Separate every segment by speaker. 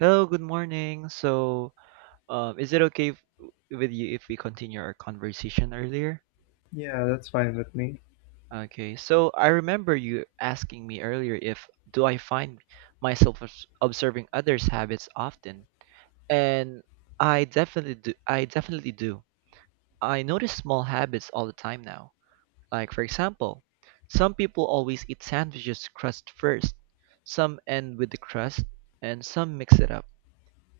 Speaker 1: Hello, good morning. Is it okay if, with you if we continue our conversation earlier?
Speaker 2: Yeah, that's fine with me.
Speaker 1: Okay. So I remember you asking me earlier if do I find myself observing others' habits often, and I definitely do. I definitely do. I notice small habits all the time now. Like for example, some people always eat sandwiches crust first, some end with the crust, and some mix it up.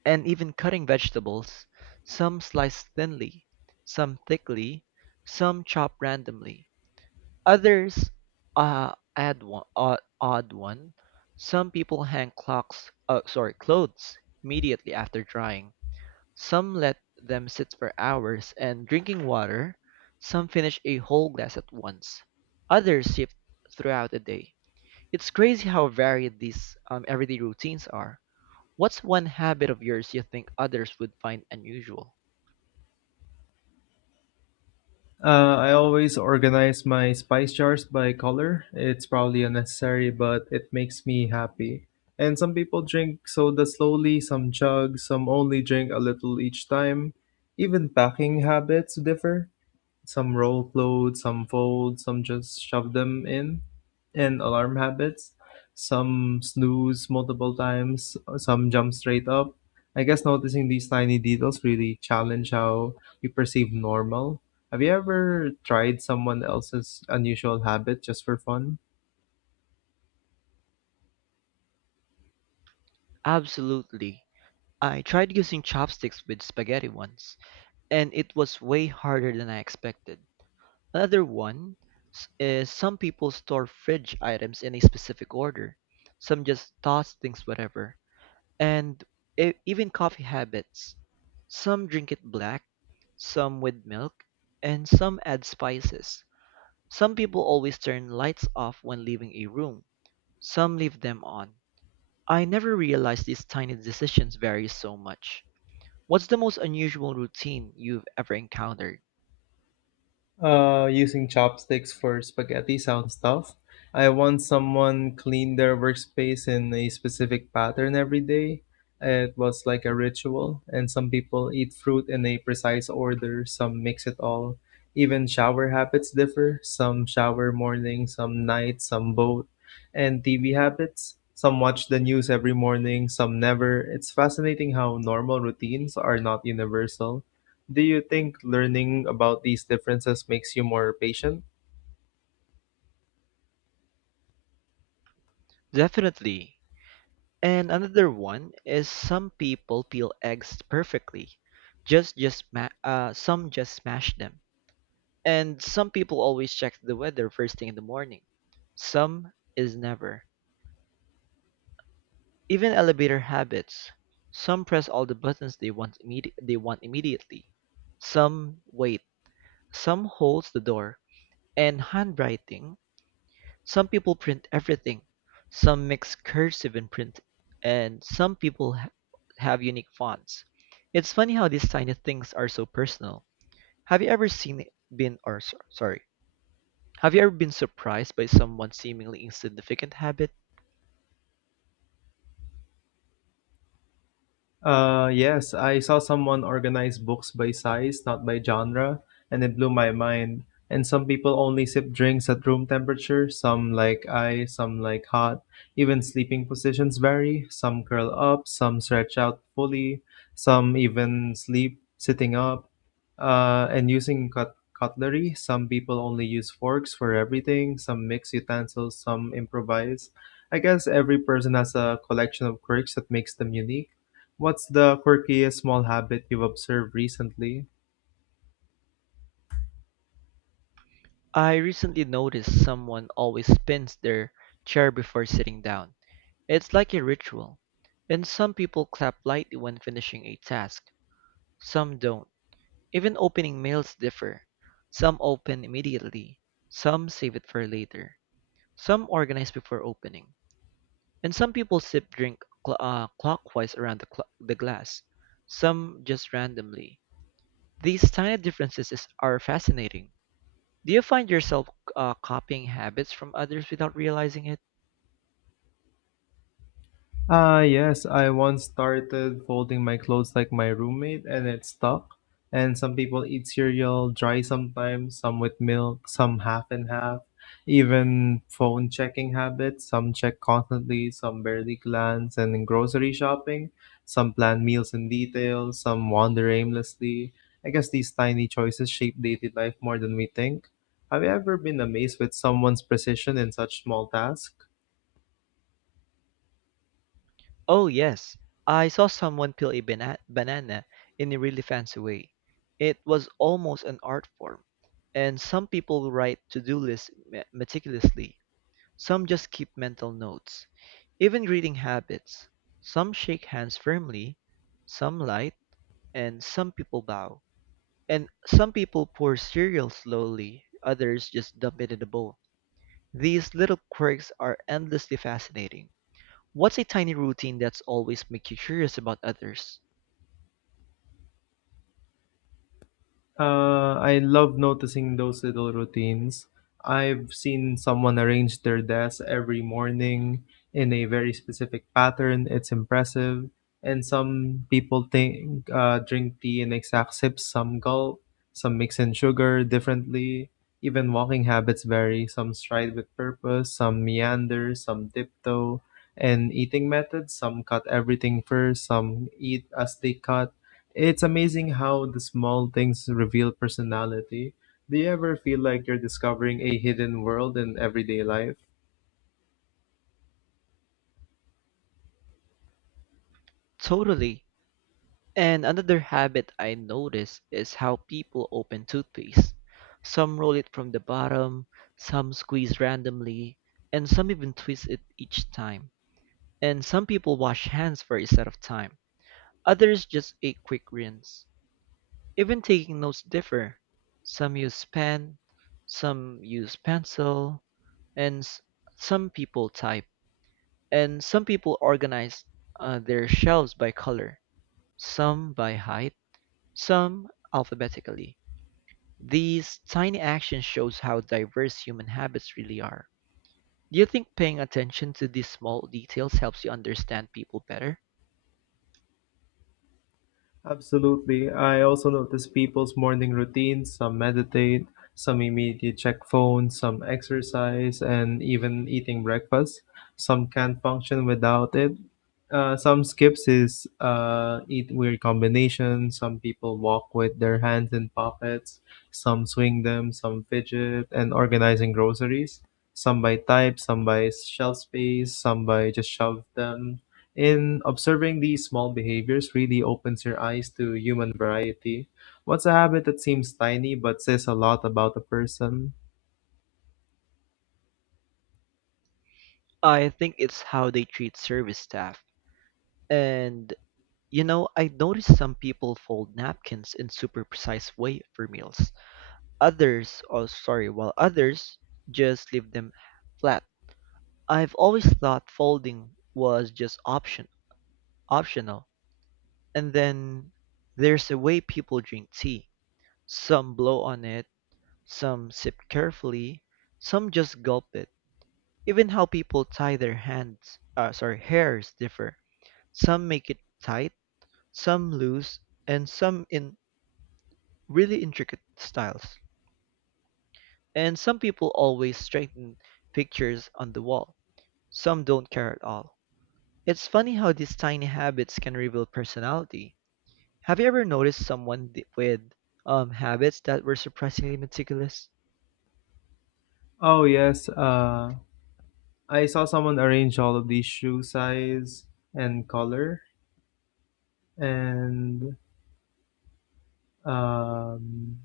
Speaker 1: And even cutting vegetables, some sliced thinly, some thickly, some chopped randomly. Others add odd one. Some people hang clothes immediately after drying. Some let them sit for hours and drinking water. Some finish a whole glass at once. Others shift throughout the day. It's crazy how varied these everyday routines are. What's one habit of yours you think others would find unusual?
Speaker 2: I always organize my spice jars by color. It's probably unnecessary, but it makes me happy. And some people drink soda slowly, some chug, some only drink a little each time. Even packing habits differ. Some roll clothes, some fold, some just shove them in. And alarm habits. Some snooze multiple times, some jump straight up. I guess noticing these tiny details really challenge how we perceive normal. Have you ever tried someone else's unusual habit just for fun?
Speaker 1: Absolutely. I tried using chopsticks with spaghetti once, and it was way harder than I expected. Another one is some people store fridge items in a specific order. Some just toss things whatever. And even coffee habits. Some drink it black, some with milk, and some add spices. Some people always turn lights off when leaving a room. Some leave them on. I never realized these tiny decisions vary so much. What's the most unusual routine you've ever encountered?
Speaker 2: Using chopsticks for spaghetti sounds tough. I want someone clean their workspace in a specific pattern every day. It was like a ritual, and some people eat fruit in a precise order, some mix it all. Even shower habits differ. Some shower morning, some night, some both. And TV habits. Some watch the news every morning, some never. It's fascinating how normal routines are not universal. Do you think learning about these differences makes you more patient?
Speaker 1: Definitely. And another one is some people peel eggs perfectly. Some just smash them. And some people always check the weather first thing in the morning. Some is never. Even elevator habits. Some press all the buttons they want immediately. Some wait. Some holds the door, and handwriting. Some people print everything. Some mix cursive and print, and some people have unique fonts. It's funny how these tiny things are so personal. Have you ever seen been or s- sorry, have you ever been surprised by someone's seemingly insignificant habit?
Speaker 2: Yes, I saw someone organize books by size, not by genre, and it blew my mind. And some people only sip drinks at room temperature, some like ice, some like hot. Even sleeping positions vary. Some curl up, some stretch out fully, some even sleep sitting up. And using cutlery, some people only use forks for everything, some mix utensils, some improvise. I guess every person has a collection of quirks that makes them unique. What's the quirkiest small habit you've observed recently?
Speaker 1: I recently noticed someone always spins their chair before sitting down. It's like a ritual. And some people clap lightly when finishing a task. Some don't. Even opening mails differ. Some open immediately, some save it for later, some organize before opening, and some people clockwise around the glass, some just randomly. These tiny are fascinating. Do you find yourself copying habits from others without realizing it?
Speaker 2: Ah, yes, I once started folding my clothes like my roommate and it stuck. And some people eat cereal dry sometimes, some with milk, some half and half. Even phone checking habits, some check constantly, some barely glance. And in grocery shopping, some plan meals in detail, some wander aimlessly. I guess these tiny choices shape daily life more than we think. Have you ever been amazed with someone's precision in such small tasks?
Speaker 1: Oh, yes. I saw someone peel a banana in a really fancy way. It was almost an art form. And some people write to-do lists meticulously. Some just keep mental notes, even greeting habits. Some shake hands firmly, some light, and some people bow. And some people pour cereal slowly, others just dump it in a bowl. These little quirks are endlessly fascinating. What's a tiny routine that's always make you curious about others?
Speaker 2: I love noticing those little routines. I've seen someone arrange their desk every morning in a very specific pattern. It's impressive. And some people think drink tea in exact sips, some gulp, some mix in sugar differently. Even walking habits vary. Some stride with purpose, some meander, some tiptoe. And eating methods, some cut everything first, some eat as they cut, it's amazing how the small things reveal personality. Do you ever feel like you're discovering a hidden world in everyday life?
Speaker 1: Totally. And another habit I notice is how people open toothpaste. Some roll it from the bottom, some squeeze randomly, and some even twist it each time. And some people wash hands for a set of time. Others just a quick rinse. Even taking notes differ. Some use pen, some use pencil, and some people type. And some people organize their shelves by color, some by height, some alphabetically. These tiny actions shows how diverse human habits really are. Do you think paying attention to these small details helps you understand people better?
Speaker 2: Absolutely. I also notice people's morning routines. Some meditate, some immediately check phones, some exercise, and even eating breakfast. Some can't function without it. Some skips is eat weird combinations. Some people walk with their hands in pockets. Some swing them. Some fidget and organizing groceries. Some by type. Some by shelf space. Some by just shove them in, observing these small behaviors really opens your eyes to human variety. What's a habit that seems tiny but says a lot about a person?
Speaker 1: I think it's how they treat service staff. And you know, I noticed some people fold napkins in super precise way for meals. While others just leave them flat. I've always thought folding was just optional. And then there's the way people drink tea. Some blow on it, some sip carefully, some just gulp it. Even how people tie their hairs differ. Some make it tight, some loose, and some in really intricate styles. And some people always straighten pictures on the wall. Some don't care at all. It's funny how these tiny habits can reveal personality. Have you ever noticed someone with habits that were surprisingly meticulous?
Speaker 2: Oh yes, I saw someone arrange all of these and color and um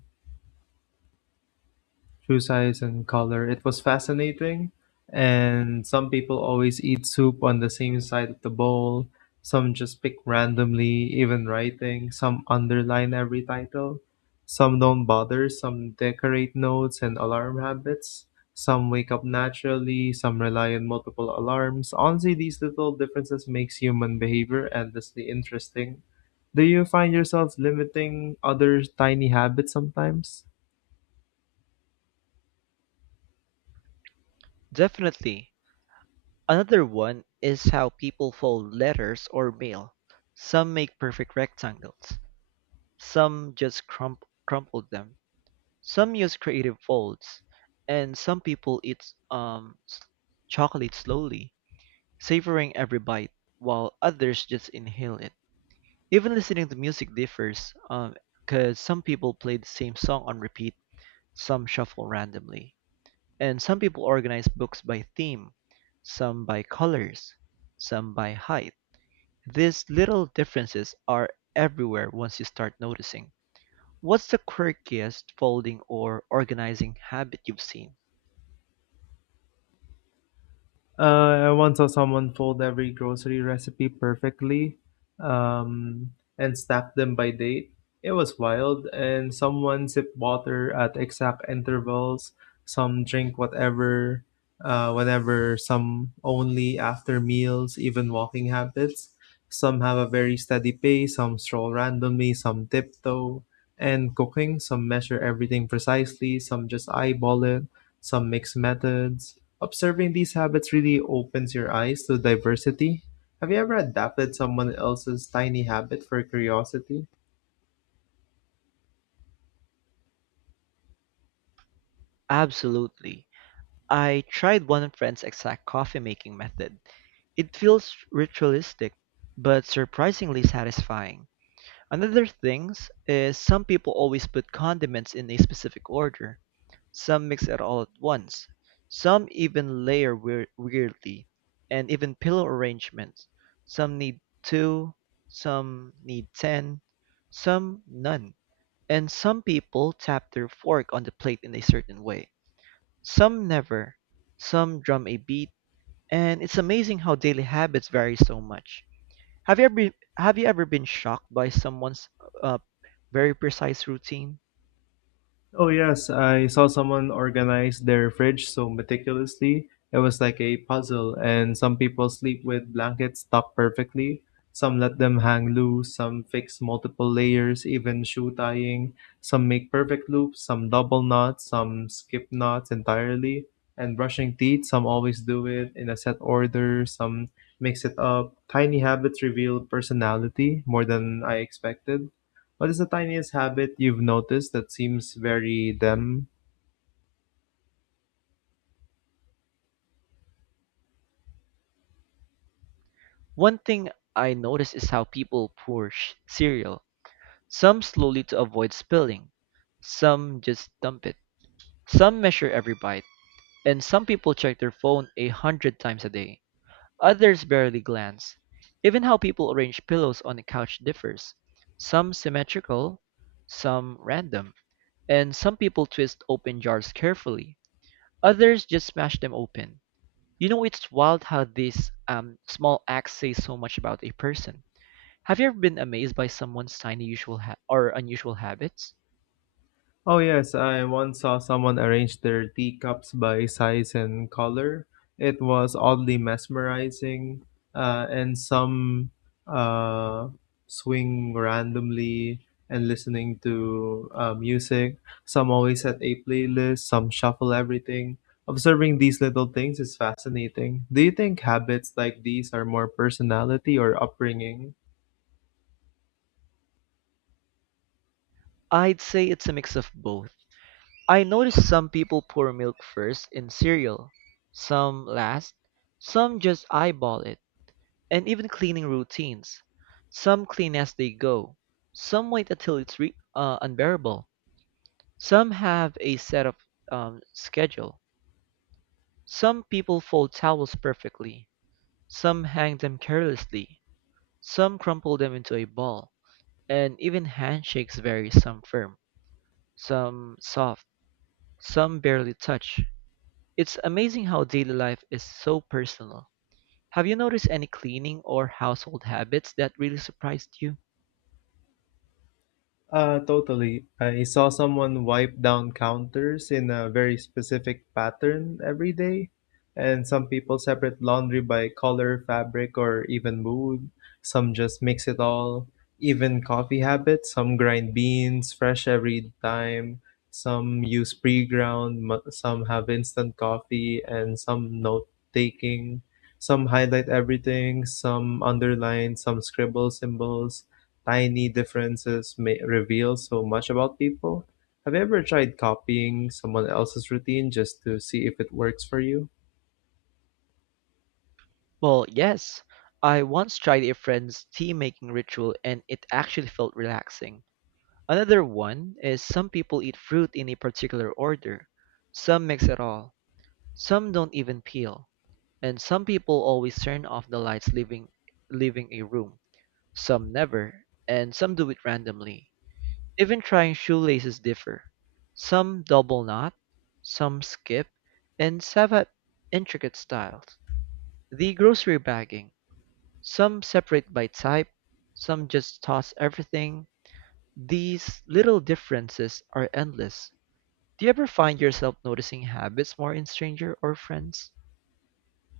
Speaker 2: shoe size and color. It was fascinating. And some people always eat soup on the same side of the bowl. Some just pick randomly, even writing. Some underline every title. Some don't bother. Some decorate notes and alarm habits. Some wake up naturally. Some rely on multiple alarms. Honestly, these little differences makes human behavior endlessly interesting. Do you find yourself limiting other tiny habits sometimes?
Speaker 1: Definitely. Another one is how people fold letters or mail. Some make perfect rectangles, some just crumple them, some use creative folds, and some people eat chocolate slowly, savoring every bite, while others just inhale it. Even listening to music differs, because some people play the same song on repeat, some shuffle randomly, and some people organize books by theme, some by colors, some by height. These little differences are everywhere once you start noticing. What's the quirkiest folding or organizing habit you've seen?
Speaker 2: I once saw someone fold every grocery recipe perfectly, um, and stack them by date. It was wild, and someone sipped water at exact intervals. Some drink whatever, whenever. Some only after meals. Even walking habits. Some have a very steady pace. Some stroll randomly. Some tiptoe. And cooking, some measure everything precisely. Some just eyeball it. Some mix methods. Observing these habits really opens your eyes to diversity. Have you ever adapted someone else's tiny habit for curiosity?
Speaker 1: Absolutely. I tried one friend's exact coffee making method. It feels ritualistic, but surprisingly satisfying. Another things is some people always put condiments in a specific order. Some mix it all at once. Some even layer weirdly, and even pillow arrangements. Some need two, some need ten, some none. And some people tap their fork on the plate in a certain way. Some never. Some drum a beat. And it's amazing how daily habits vary so much. Have you ever been, have you ever been shocked by someone's uh, very precise routine?
Speaker 2: Oh yes, I saw someone organize their fridge so meticulously. It was like a puzzle, and some people sleep with blankets tucked perfectly. Some let them hang loose, some fix multiple layers, even shoe tying. Some make perfect loops, some double knots, some skip knots entirely. And brushing teeth, some always do it in a set order, some mix it up. Tiny habits reveal personality more than I expected. What is the tiniest habit you've noticed that seems very them?
Speaker 1: One thing I notice is how people pour cereal. Some slowly to avoid spilling, some just dump it, some measure every bite, and some people check their phone 100 times a day. Others barely glance. Even how people arrange pillows on the couch differs. Some symmetrical, some random, and some people twist open jars carefully. Others just smash them open. You know, it's wild how these small acts say so much about a person. Have you ever been amazed by someone's tiny usual ha- or unusual habits?
Speaker 2: Oh yes, I once saw someone arrange their teacups by size and color. It was oddly mesmerizing, and some uh, swing randomly and listening to music. Some always set a playlist, some shuffle everything. Observing these little things is fascinating. Do you think habits like these are more personality or upbringing?
Speaker 1: I'd say it's a mix of both. I notice some people pour milk first in cereal, some last, some just eyeball it, and even cleaning routines. Some clean as they go, some wait until it's unbearable, some have a set of schedule, some people fold towels perfectly. Some hang them carelessly, some crumple them into a ball, and even handshakes vary, some firm, some soft, some barely touch. It's amazing how daily life is so personal. Have you noticed any cleaning or household habits that really surprised you?
Speaker 2: Totally. I saw someone wipe down counters in a very specific pattern every day, and some people separate laundry by color, fabric, or even mood. Some just mix it all. Even coffee habits, some grind beans fresh every time. Some use pre-ground, some have instant coffee, and some note-taking. Some highlight everything, some underline, some scribble symbols, tiny differences may reveal so much about people. Have you ever tried copying someone else's routine just to see if it works for you?
Speaker 1: Well, yes. I once tried a friend's tea making ritual and it actually felt relaxing. Another one is some people eat fruit in a particular order, some mix it all. Some don't even peel, and some people always turn off the lights leaving a room. Some never, and some do it randomly. Even trying shoelaces differ. Some double knot, some skip, and some have intricate styles. The grocery bagging. Some separate by type, some just toss everything. These little differences are endless. Do you ever find yourself noticing habits more in strangers or friends?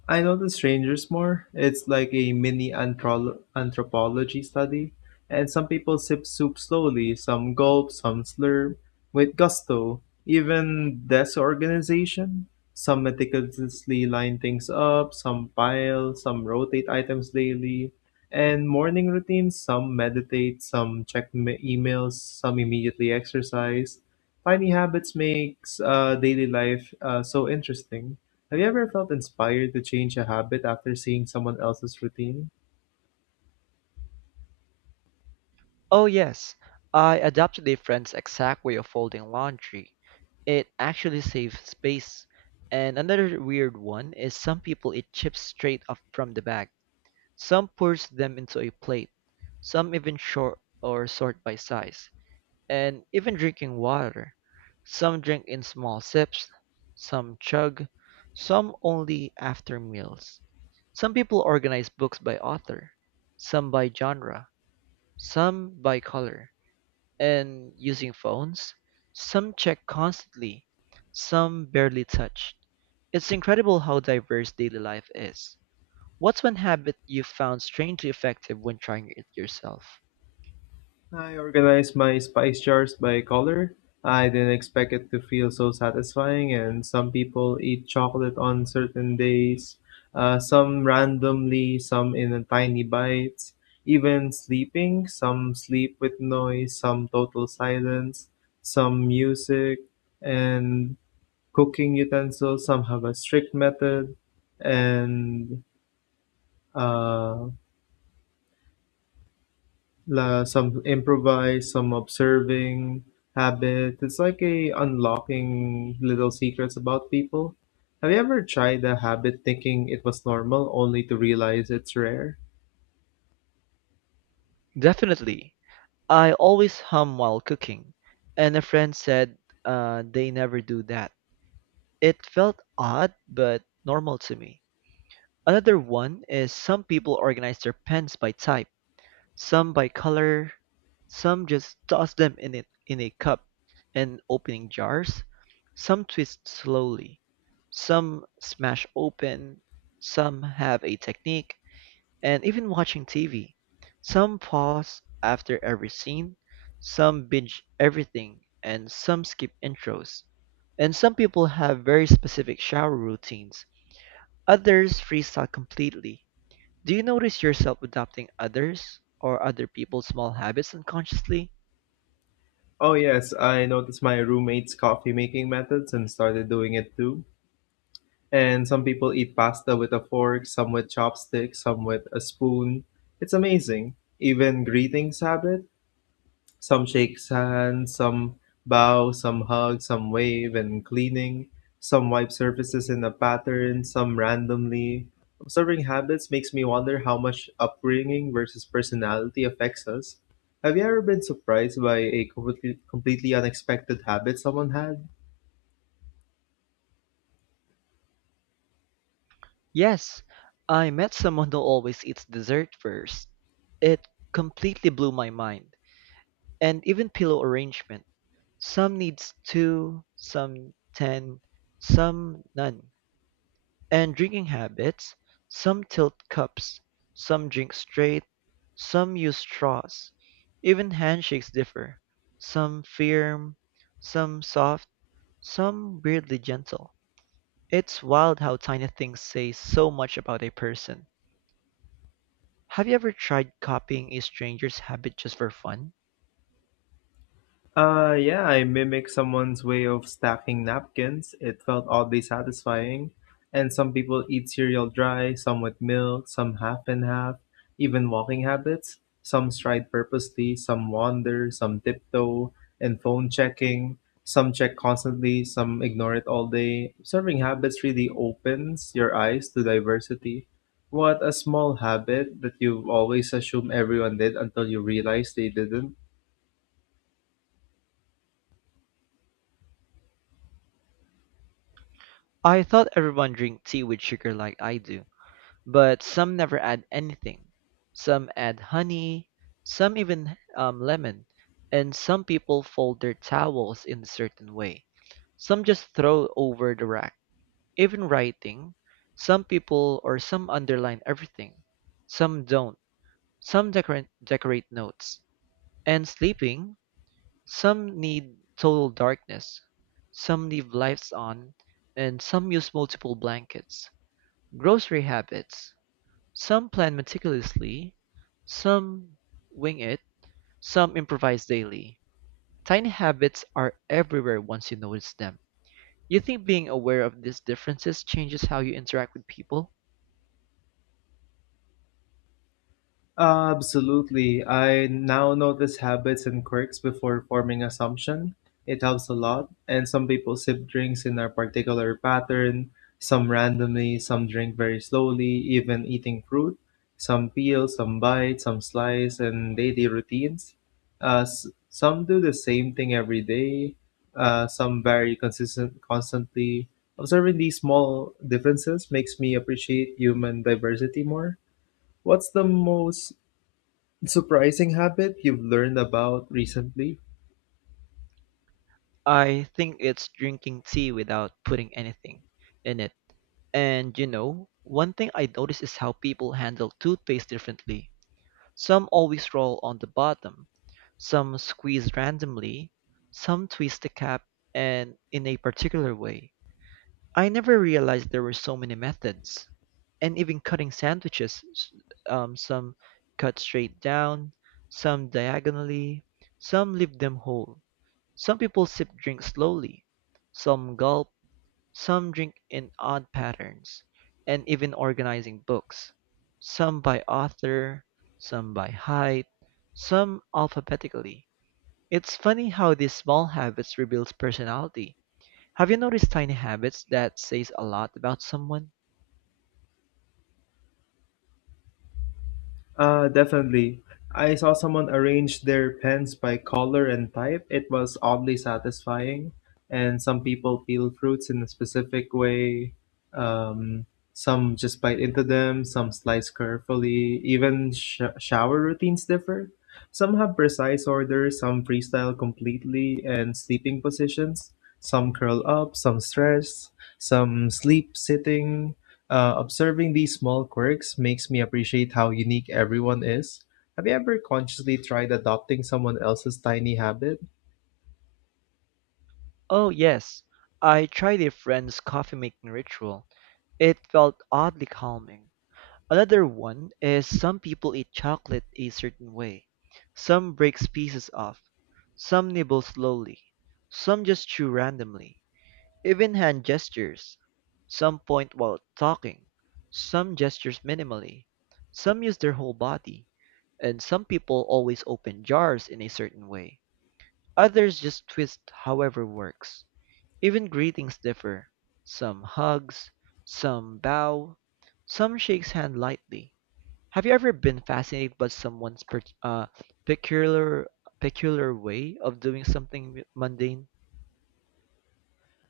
Speaker 2: I notice strangers more. It's like a mini anthropology study. And some people sip soup slowly, some gulp, some slurp, with gusto. Even desk organization. Some meticulously line things up, some pile, some rotate items daily. And morning routines, some meditate, some check emails, some immediately exercise. Tiny habits makes daily life so interesting. Have you ever felt inspired to change a habit after seeing someone else's routine?
Speaker 1: Oh, yes. I adopted a friend's exact way of folding laundry. It actually saves space. And another weird one is some people eat chips straight up from the bag. Some pours them into a plate. Some even short or sort by size. And even drinking water. Some drink in small sips, some chug, some only after meals. Some people organize books by author, some by genre, some by color. And using phones, some check constantly, some barely touch. It's incredible how diverse daily life is. What's one habit you found strangely effective when trying it yourself?
Speaker 2: I organized my spice jars by color. I didn't expect it to feel so satisfying, and some people eat chocolate on certain days, some randomly, some in tiny bites. Even sleeping, some sleep with noise, some total silence, some music, and cooking utensils, some have a strict method, and uh, some improvise, some observing habit. It's like a unlocking little secrets about people. Have you ever tried a habit thinking it was normal only to realize it's rare?
Speaker 1: Definitely. I always hum while cooking, and a friend said they never do that. It felt odd, but normal to me. Another one is some people organize their pens by type, some by color, some just toss them in it in a cup, and opening jars, some twist slowly, some smash open, some have a technique, and even watching TV. Some pause after every scene, some binge everything, and some skip intros. And some people have very specific shower routines, others freestyle completely. Do you notice yourself adopting others or other people's small habits unconsciously?
Speaker 2: Oh yes, I noticed my roommate's coffee making methods and started doing it too. And some people eat pasta with a fork, some with chopsticks, some with a spoon. It's amazing. Even greetings habit. Some shakes hands, some bow, some hug, some wave and cleaning. Some wipe surfaces in a pattern, some randomly. Observing habits makes me wonder how much upbringing versus personality affects us. Have you ever been surprised by a completely unexpected habit someone had?
Speaker 1: Yes, I met someone who always eats dessert first. It completely blew my mind, and even pillow arrangement. Some needs two, some ten, some none. And drinking habits, some tilt cups, some drink straight, some use straws. Even handshakes differ. Some firm, some soft, some weirdly gentle. It's wild how tiny things say so much about a person. Have you ever tried copying a stranger's habit just for fun?
Speaker 2: Yeah, I mimicked someone's way of stacking napkins. It felt oddly satisfying. And some people eat cereal dry, some with milk, some half and half, even walking habits. Some stride purposely, some wander, some tiptoe, and phone checking. Some check constantly, some ignore it all day. Observing habits really opens your eyes to diversity. What a small habit that you always assume everyone did until you realize they didn't.
Speaker 1: I thought everyone drink tea with sugar like I do, but some never add anything. Some add honey, some even lemon, and some people fold their towels in a certain way. Some just throw over the rack. Even writing, some people or some underline everything, some don't, some decorate notes. And sleeping, some need total darkness, some leave lights on, and some use multiple blankets. Grocery habits, some plan meticulously, some wing it, some improvise daily. Tiny habits are everywhere once you notice them. You think being aware of these differences changes how you interact with people?
Speaker 2: Absolutely. I now notice habits and quirks before forming assumption. It helps a lot. And some people sip drinks in a particular pattern, some randomly, some drink very slowly, even eating fruit, some peel, some bite, some slice, and daily routines. Some do the same thing every day. Some vary consistent constantly. Observing these small differences makes me appreciate human diversity more. What's the most surprising habit you've learned about recently?
Speaker 1: I think it's drinking tea without putting anything in it. And you know, one thing I notice is how people handle toothpaste differently. Some always roll on the bottom, some squeeze randomly, some twist the cap and in a particular way. I never realized there were so many methods. And even cutting sandwiches, some cut straight down, some diagonally, some leave them whole. Some people sip drinks slowly, some gulp, some drink in odd patterns, and even organizing books. Some by author, some by height, some alphabetically. It's funny how these small habits reveals personality. Have you noticed tiny habits that says a lot about someone?
Speaker 2: Definitely. I saw someone arrange their pens by color and type. It was oddly satisfying. And some people peel fruits in a specific way. Um, some just bite into them, some slice carefully. Even shower routines differ. Some have precise orders, some freestyle completely, and sleeping positions. Some curl up, some stress, some sleep sitting. Observing these small quirks makes me appreciate how unique everyone is. Have you ever consciously tried adopting someone else's tiny habit?
Speaker 1: Oh yes, I tried a friend's coffee making ritual. It felt oddly calming. Another one is some people eat chocolate a certain way. Some breaks pieces off, some nibble slowly, some just chew randomly. Even hand gestures. Some point while talking, some gestures minimally, some use their whole body, and some people always open jars in a certain way. Others just twist however works. Even greetings differ. Some hugs, some bow, some shakes hand lightly. Have you ever been fascinated by someone's peculiar peculiar way of doing something mundane?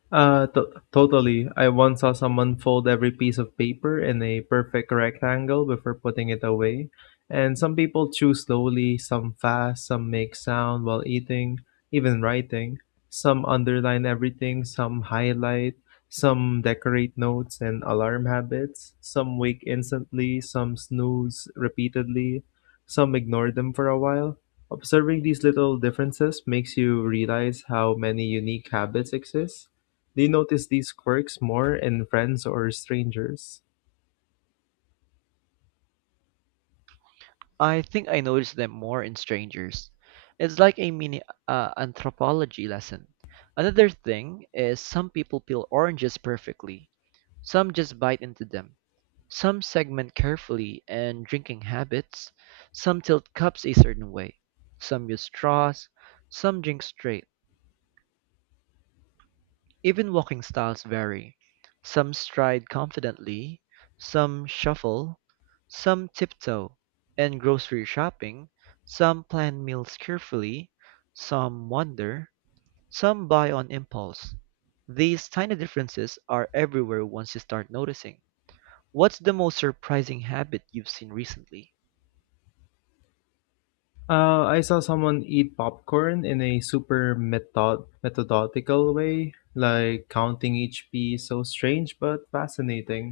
Speaker 2: Uh, t- Totally. I once saw someone fold every piece of paper in a perfect rectangle before putting it away. And some people chew slowly, some fast, some make sound while eating, even writing. Some underline everything, some highlight, some decorate notes and alarm habits. Some wake instantly, some snooze repeatedly, some ignore them for a while. Observing these little differences makes you realize how many unique habits exist. Do you notice these quirks more in friends or strangers?
Speaker 1: I think I notice them more in strangers. It's like a mini anthropology lesson. Another thing is some people peel oranges perfectly. Some just bite into them. Some segment carefully and drinking habits. Some tilt cups a certain way. Some use straws. Some drink straight. Even walking styles vary. Some stride confidently, some shuffle, some tiptoe. In grocery shopping, some plan meals carefully, some wander, some buy on impulse. These tiny differences are everywhere once you start noticing. What's the most surprising habit you've seen recently?
Speaker 2: I saw someone eat popcorn in a super methodical way, like counting each piece. So strange but fascinating.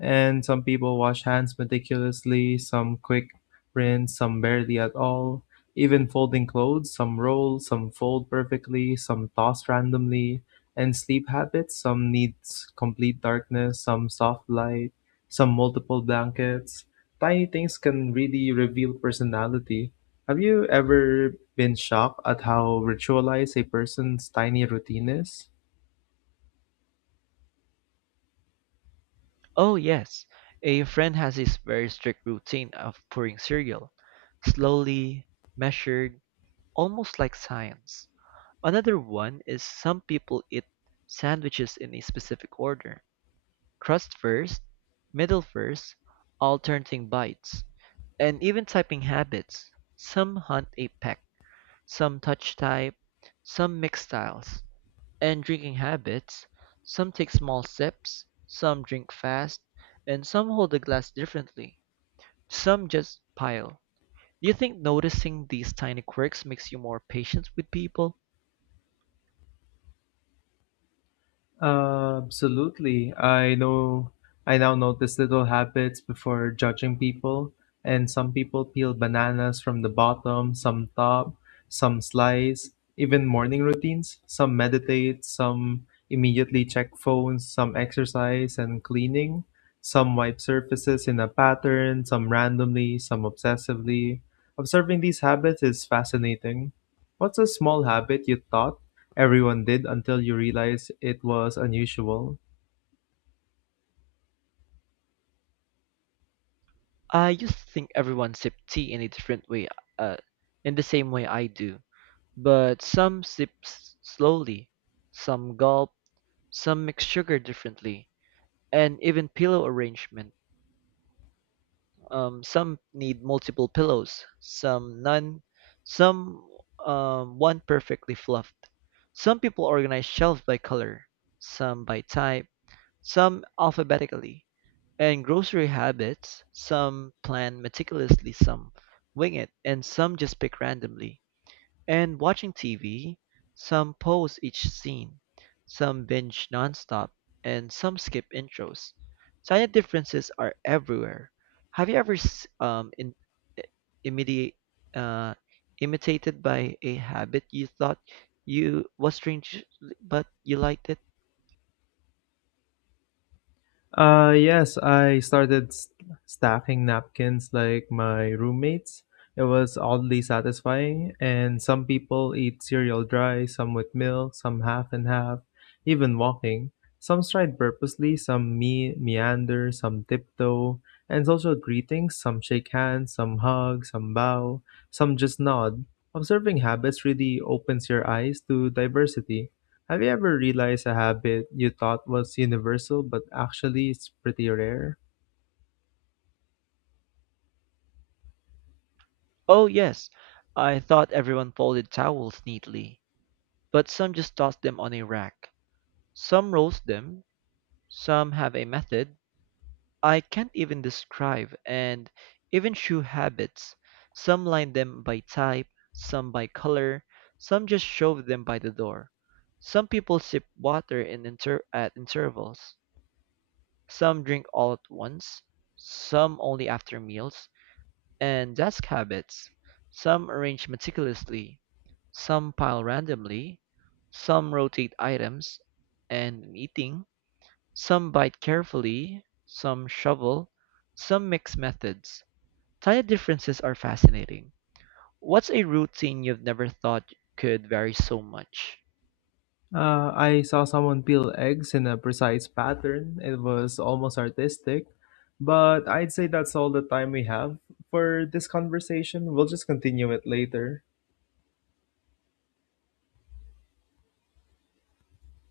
Speaker 2: And some people wash hands meticulously, some quick rinse, some barely at all. Even folding clothes, some roll, some fold perfectly, some toss randomly. And sleep habits, some needs complete darkness, some soft light, some multiple blankets. Tiny things can really reveal personality. Have you ever been shocked at how ritualized a person's tiny routine is?
Speaker 1: Oh, yes. A friend has this very strict routine of pouring cereal, slowly, measured, almost like science. Another one is some people eat sandwiches in a specific order. Crust first, middle first, alternating bites, and even typing habits. Some hunt a peck, some touch type, some mix styles. And drinking habits, some take small sips, some drink fast, and some hold the glass differently. Some just pile. Do you think noticing these tiny quirks makes you more patient with people?
Speaker 2: Absolutely. I now notice little habits before judging people, and some people peel bananas from the bottom, some top, some slice, even morning routines. Some meditate, some immediately check phones, some exercise and cleaning, some wipe surfaces in a pattern, some randomly, some obsessively. Observing these habits is fascinating. What's a small habit you thought everyone did until you realize it was unusual?
Speaker 1: I used to think everyone sipped tea in a different way, uh, in the same way I do. But some sip slowly, some gulp, some mix sugar differently, and even pillow arrangement. Some need multiple pillows, some none, some one perfectly fluffed. Some people organize shelves by color, some by type, some alphabetically. And grocery habits, some plan meticulously, some wing it, and some just pick randomly. And watching TV, some pause each scene, some binge nonstop, and some skip intros. Tiny differences are everywhere. Have you ever i- imidi- uh, imitated by a habit you thought you was strange, but you liked it?
Speaker 2: Yes, I started stacking napkins like my roommates. It was oddly satisfying, and some people eat cereal dry, some with milk, some half and half, even walking. Some stride purposely, some meander, some tiptoe, and social greetings, some shake hands, some hug, some bow, some just nod. Observing habits really opens your eyes to diversity. Have you ever realized a habit you thought was universal but actually it's pretty rare?
Speaker 1: Oh yes, I thought everyone folded towels neatly. But some just toss them on a rack. Some roast them. Some have a method I can't even describe, and even shoe habits. Some line them by type, some by color, some just shove them by the door. Some people sip water in inter- at intervals. Some drink all at once, some only after meals, and desk habits. Some arrange meticulously, some pile randomly, some rotate items, and in eating, some bite carefully, some shovel, some mix methods. Diet differences are fascinating. What's a routine you've never thought could vary so much?
Speaker 2: I saw someone peel eggs in a precise pattern. It was almost artistic, but I'd say that's all the time we have for this conversation. We'll just continue it later.